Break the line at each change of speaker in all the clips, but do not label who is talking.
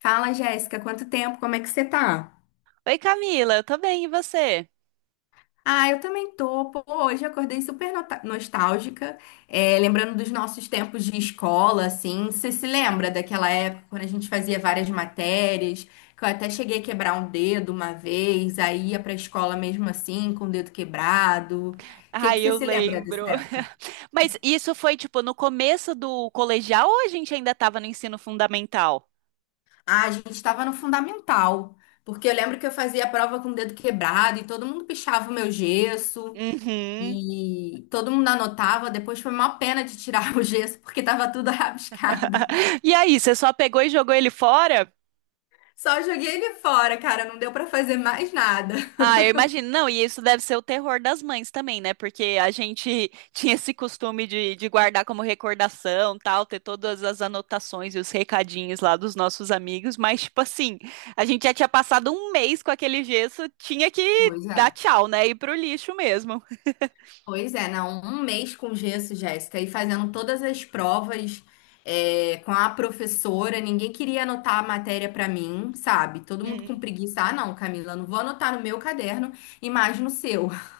Fala, Jéssica, quanto tempo? Como é que você tá?
Oi, Camila, eu tô bem, e você?
Ah, eu também tô. Pô, hoje eu acordei super nostálgica, é, lembrando dos nossos tempos de escola, assim. Você se lembra daquela época quando a gente fazia várias matérias, que eu até cheguei a quebrar um dedo uma vez, aí ia pra escola mesmo assim, com o dedo quebrado. O que que
Ai,
você
eu
se lembra
lembro.
dessa época?
Mas isso foi tipo no começo do colegial ou a gente ainda tava no ensino fundamental?
Ah, a gente estava no fundamental, porque eu lembro que eu fazia a prova com o dedo quebrado e todo mundo pichava o meu gesso.
Uhum.
E todo mundo anotava, depois foi uma pena de tirar o gesso, porque tava tudo rabiscado.
E aí, você só pegou e jogou ele fora?
Só joguei ele fora, cara, não deu pra fazer mais nada.
Ah, eu imagino. Não, e isso deve ser o terror das mães também, né? Porque a gente tinha esse costume de guardar como recordação, tal, ter todas as anotações e os recadinhos lá dos nossos amigos, mas, tipo assim, a gente já tinha passado um mês com aquele gesso, tinha que
Pois
dar
é.
tchau, né? Ir pro lixo mesmo.
Pois é, não, um mês com gesso, Jéssica, e fazendo todas as provas é, com a professora, ninguém queria anotar a matéria pra mim, sabe? Todo mundo com
Hum.
preguiça. Ah, não, Camila, não vou anotar no meu caderno e mais no seu.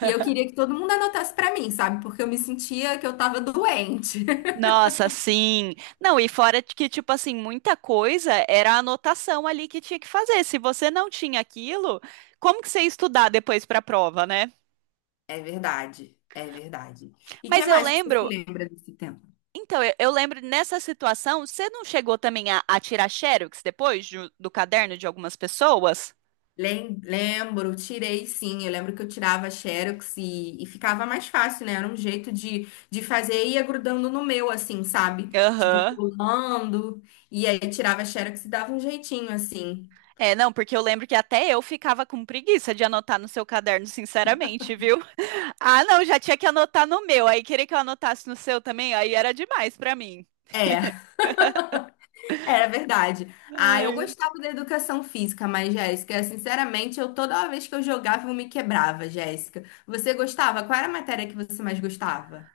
E eu queria que todo mundo anotasse pra mim, sabe? Porque eu me sentia que eu tava doente.
Nossa, sim. Não, e fora de que, tipo assim, muita coisa era a anotação ali que tinha que fazer. Se você não tinha aquilo, como que você ia estudar depois para a prova, né?
É verdade, é verdade. E que
Mas eu
mais que você se
lembro.
lembra desse tempo?
Então, eu lembro nessa situação, você não chegou também a tirar xerox do caderno de algumas pessoas?
Lembro, tirei sim. Eu lembro que eu tirava Xerox e ficava mais fácil, né? Era um jeito de fazer e ia grudando no meu, assim, sabe? Tipo,
Aham.
pulando. E aí tirava Xerox e dava um jeitinho, assim.
É, não, porque eu lembro que até eu ficava com preguiça de anotar no seu caderno, sinceramente, viu? Ah, não, já tinha que anotar no meu, aí queria que eu anotasse no seu também, aí era demais pra mim.
É, era verdade. Ah, eu
Ai.
gostava da educação física, mas, Jéssica, sinceramente, eu toda vez que eu jogava, eu me quebrava, Jéssica. Você gostava? Qual era a matéria que você mais gostava?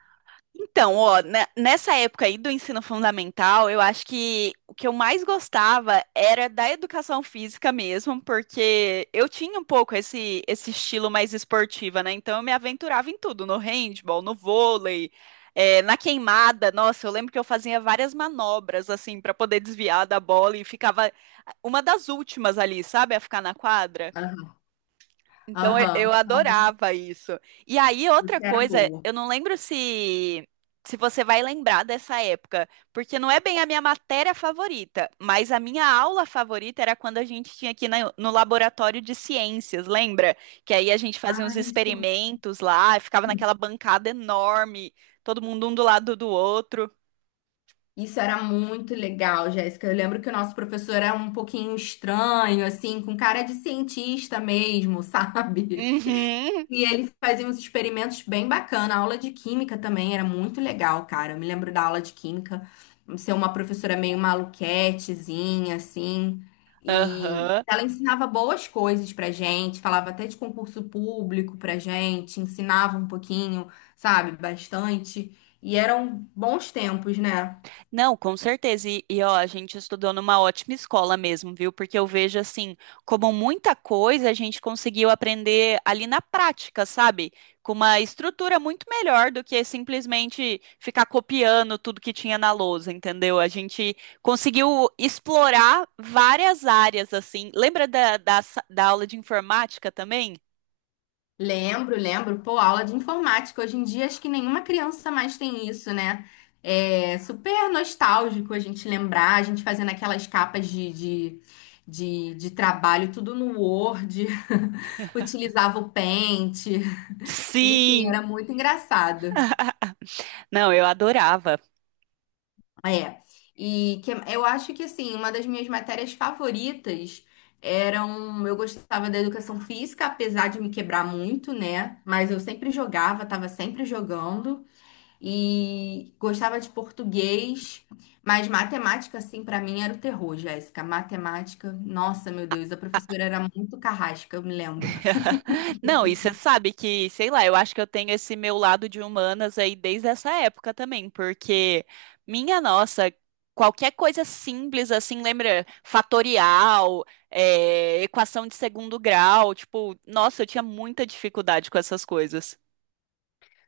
Então, ó, nessa época aí do ensino fundamental, eu acho que o que eu mais gostava era da educação física mesmo, porque eu tinha um pouco esse, esse estilo mais esportiva, né? Então eu me aventurava em tudo, no handball, no vôlei, na queimada. Nossa, eu lembro que eu fazia várias manobras, assim, para poder desviar da bola e ficava uma das últimas ali, sabe? A ficar na quadra. Então eu
Aham. Claro.
adorava isso. E aí, outra
Você era
coisa,
boa.
eu não lembro se se você vai lembrar dessa época, porque não é bem a minha matéria favorita, mas a minha aula favorita era quando a gente tinha no laboratório de ciências, lembra? Que aí a gente fazia uns
Ah, isso.
experimentos lá, ficava naquela bancada enorme, todo mundo um do lado do outro.
Isso era muito legal, Jéssica. Eu lembro que o nosso professor era um pouquinho estranho, assim, com cara de cientista mesmo, sabe?
Uhum.
E ele fazia uns experimentos bem bacana. A aula de química também era muito legal, cara. Eu me lembro da aula de química ser uma professora meio maluquetezinha, assim. E
Aham.
ela ensinava boas coisas pra gente, falava até de concurso público pra gente, ensinava um pouquinho, sabe, bastante. E eram bons tempos, né?
Não, com certeza. Ó, a gente estudou numa ótima escola mesmo, viu? Porque eu vejo assim, como muita coisa a gente conseguiu aprender ali na prática, sabe? Com uma estrutura muito melhor do que simplesmente ficar copiando tudo que tinha na lousa, entendeu? A gente conseguiu explorar várias áreas, assim. Lembra da aula de informática também?
Lembro, lembro. Pô, aula de informática. Hoje em dia, acho que nenhuma criança mais tem isso, né? É super nostálgico a gente lembrar, a gente fazendo aquelas capas de trabalho, tudo no Word, utilizava o Paint. Enfim,
Sim!
era muito engraçado.
Não, eu adorava.
É. E que, eu acho que, assim, uma das minhas matérias favoritas eram. Eu gostava da educação física, apesar de me quebrar muito, né? Mas eu sempre jogava, estava sempre jogando. E gostava de português, mas matemática, assim, pra mim era o terror, Jéssica. Matemática, nossa, meu Deus, a professora era muito carrasca, eu me lembro.
Não, e você sabe que, sei lá, eu acho que eu tenho esse meu lado de humanas aí desde essa época também, porque, minha nossa, qualquer coisa simples assim, lembra? Fatorial, é, equação de segundo grau, tipo, nossa, eu tinha muita dificuldade com essas coisas.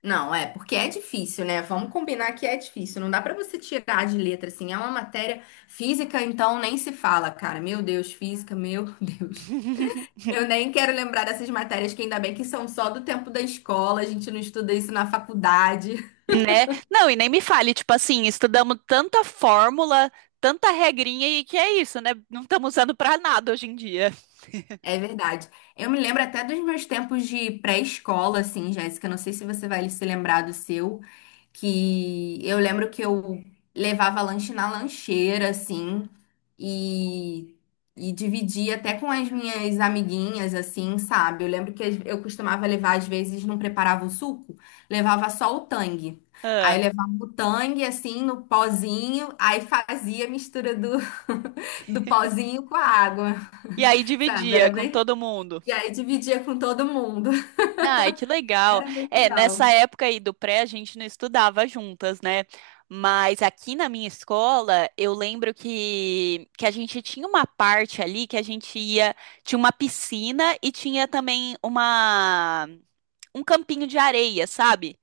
Não, é, porque é difícil, né? Vamos combinar que é difícil, não dá pra você tirar de letra, assim, é uma matéria física, então nem se fala, cara. Meu Deus, física, meu Deus. Eu nem quero lembrar dessas matérias que ainda bem que são só do tempo da escola, a gente não estuda isso na faculdade.
Né? Não, e nem me fale, tipo assim, estudamos tanta fórmula, tanta regrinha e que é isso, né? Não estamos usando pra nada hoje em dia.
É verdade. Eu me lembro até dos meus tempos de pré-escola, assim, Jéssica. Não sei se você vai se lembrar do seu, que eu lembro que eu levava lanche na lancheira, assim, e, e dividia até com as minhas amiguinhas, assim, sabe? Eu lembro que eu costumava levar, às vezes, não preparava o suco, levava só o tang. Aí
Ah,
levava o tang, assim, no pozinho, aí fazia a mistura do, do pozinho com a água,
e aí
sabe?
dividia
Era
com
bem
todo mundo.
e aí dividia com todo mundo.
Ai, que legal.
Era bem
É, nessa
legal.
época aí do pré, a gente não estudava juntas, né? Mas aqui na minha escola, eu lembro que a gente tinha uma parte ali que a gente ia, tinha uma piscina e tinha também um campinho de areia, sabe?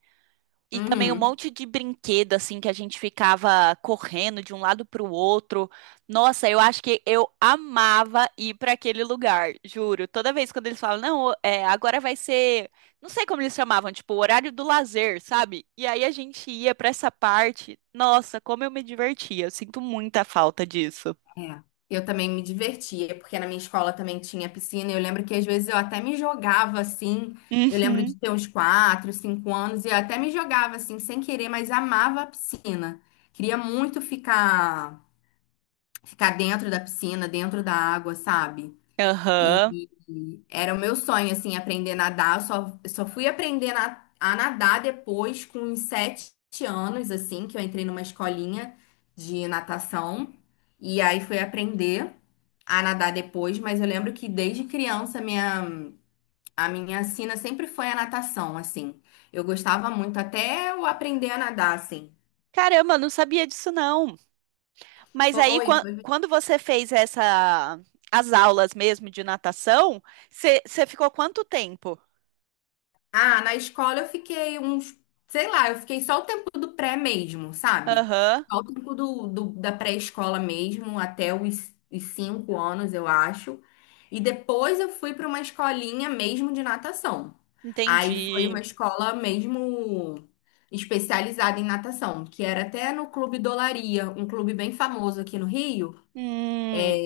E também um
Uhum.
monte de brinquedo, assim, que a gente ficava correndo de um lado para o outro. Nossa, eu acho que eu amava ir para aquele lugar, juro. Toda vez quando eles falam, não, é, agora vai ser. Não sei como eles chamavam, tipo, o horário do lazer, sabe? E aí a gente ia para essa parte. Nossa, como eu me divertia. Eu sinto muita falta disso.
É. Eu também me divertia, porque na minha escola também tinha piscina. E eu lembro que às vezes eu até me jogava assim. Eu lembro
Uhum.
de ter uns 4, 5 anos e eu até me jogava assim, sem querer, mas amava a piscina. Queria muito ficar dentro da piscina, dentro da água, sabe? E
Aham.
e era o meu sonho, assim, aprender a nadar. Eu só fui aprender a nadar depois, com uns 7 anos, assim, que eu entrei numa escolinha de natação. E aí fui aprender a nadar depois, mas eu lembro que desde criança minha, a minha sina sempre foi a natação, assim. Eu gostava muito, até eu aprender a nadar, assim.
Caramba, eu não sabia disso, não. Mas aí,
Foi, foi
quando você fez essa, as aulas mesmo de natação, você ficou quanto tempo?
Ah, na escola eu fiquei uns, sei lá, eu fiquei só o tempo do pré mesmo, sabe?
Aham,
Só o tempo do, da pré-escola mesmo, até os 5 anos, eu acho. E depois eu fui para uma escolinha mesmo de natação. Aí foi uma
entendi.
escola mesmo especializada em natação, que era até no Clube Dolaria, um clube bem famoso aqui no Rio.
Hum,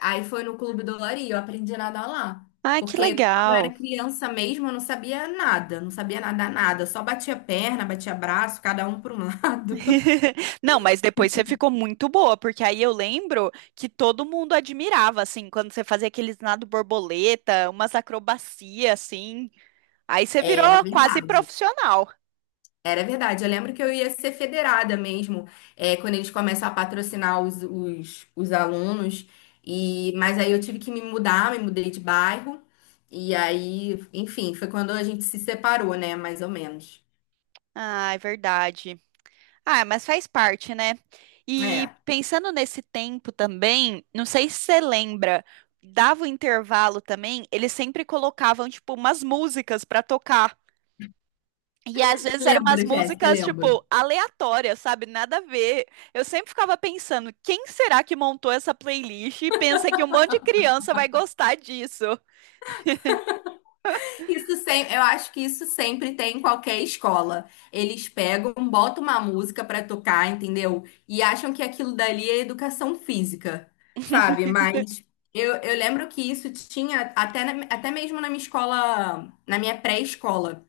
Aí foi no Clube do Lari, eu aprendi a nadar lá.
ah, que
Porque quando eu
legal.
era criança mesmo, eu não sabia nada, não sabia nadar nada. Eu só batia perna, batia braço, cada um para um lado.
Não, mas depois você ficou muito boa, porque aí eu lembro que todo mundo admirava, assim, quando você fazia aqueles nado borboleta, umas acrobacias, assim. Aí você virou
Era
quase
verdade.
profissional.
Era verdade. Eu lembro que eu ia ser federada mesmo, é, quando eles começam a patrocinar os, os alunos. E, mas aí eu tive que me mudar, me mudei de bairro. E aí, enfim, foi quando a gente se separou, né? Mais ou menos.
Ah, é verdade. Ah, mas faz parte, né? E
É.
pensando nesse tempo também, não sei se você lembra, dava o intervalo também, eles sempre colocavam, tipo, umas músicas pra tocar. E às vezes eram umas
Lembro, Jéssica,
músicas,
lembro.
tipo, aleatórias, sabe? Nada a ver. Eu sempre ficava pensando, quem será que montou essa playlist e pensa que um monte de criança vai gostar disso?
Isso sempre, eu acho que isso sempre tem em qualquer escola. Eles pegam, botam uma música pra tocar, entendeu? E acham que aquilo dali é educação física, sabe? Mas eu lembro que isso tinha até, até mesmo na minha escola, na minha pré-escola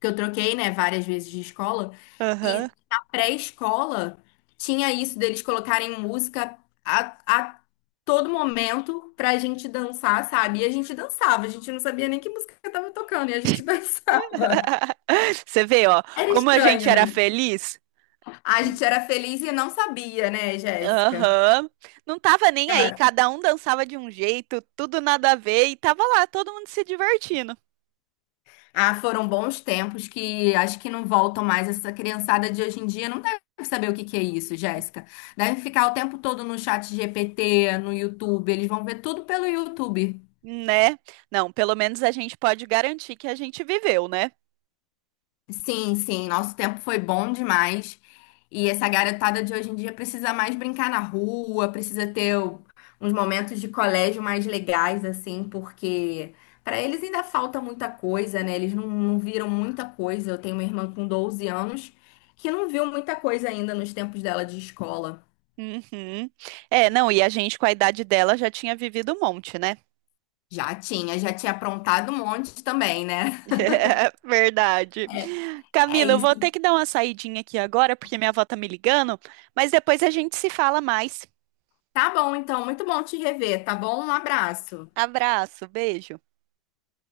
que eu troquei, né, várias vezes de escola,
Aham.
e na pré-escola tinha isso deles colocarem música a todo momento pra gente dançar, sabe? E a gente dançava, a gente não sabia nem que música tava tocando, e a gente dançava.
Você vê, ó,
Era
como a gente
estranho,
era
né?
feliz?
A gente era feliz e não sabia, né, Jéssica?
Aham. Não tava nem aí,
Cara.
cada um dançava de um jeito, tudo nada a ver, e tava lá todo mundo se divertindo,
Ah, foram bons tempos que acho que não voltam mais. Essa criançada de hoje em dia não deve saber o que que é isso, Jéssica. Devem ficar o tempo todo no chat GPT, no YouTube. Eles vão ver tudo pelo YouTube.
né? Não, pelo menos a gente pode garantir que a gente viveu, né?
Sim, sim, nosso tempo foi bom demais. E essa garotada de hoje em dia precisa mais brincar na rua, precisa ter uns momentos de colégio mais legais, assim, porque para eles ainda falta muita coisa, né? Eles não viram muita coisa. Eu tenho uma irmã com 12 anos que não viu muita coisa ainda nos tempos dela de escola.
Uhum. É, não, e a gente com a idade dela já tinha vivido um monte, né?
Já tinha aprontado um monte também, né?
Verdade.
É
Camila, eu vou
isso.
ter que dar uma saidinha aqui agora, porque minha avó tá me ligando, mas depois a gente se fala mais.
Tá bom, então, muito bom te rever, tá bom? Um abraço.
Abraço, beijo.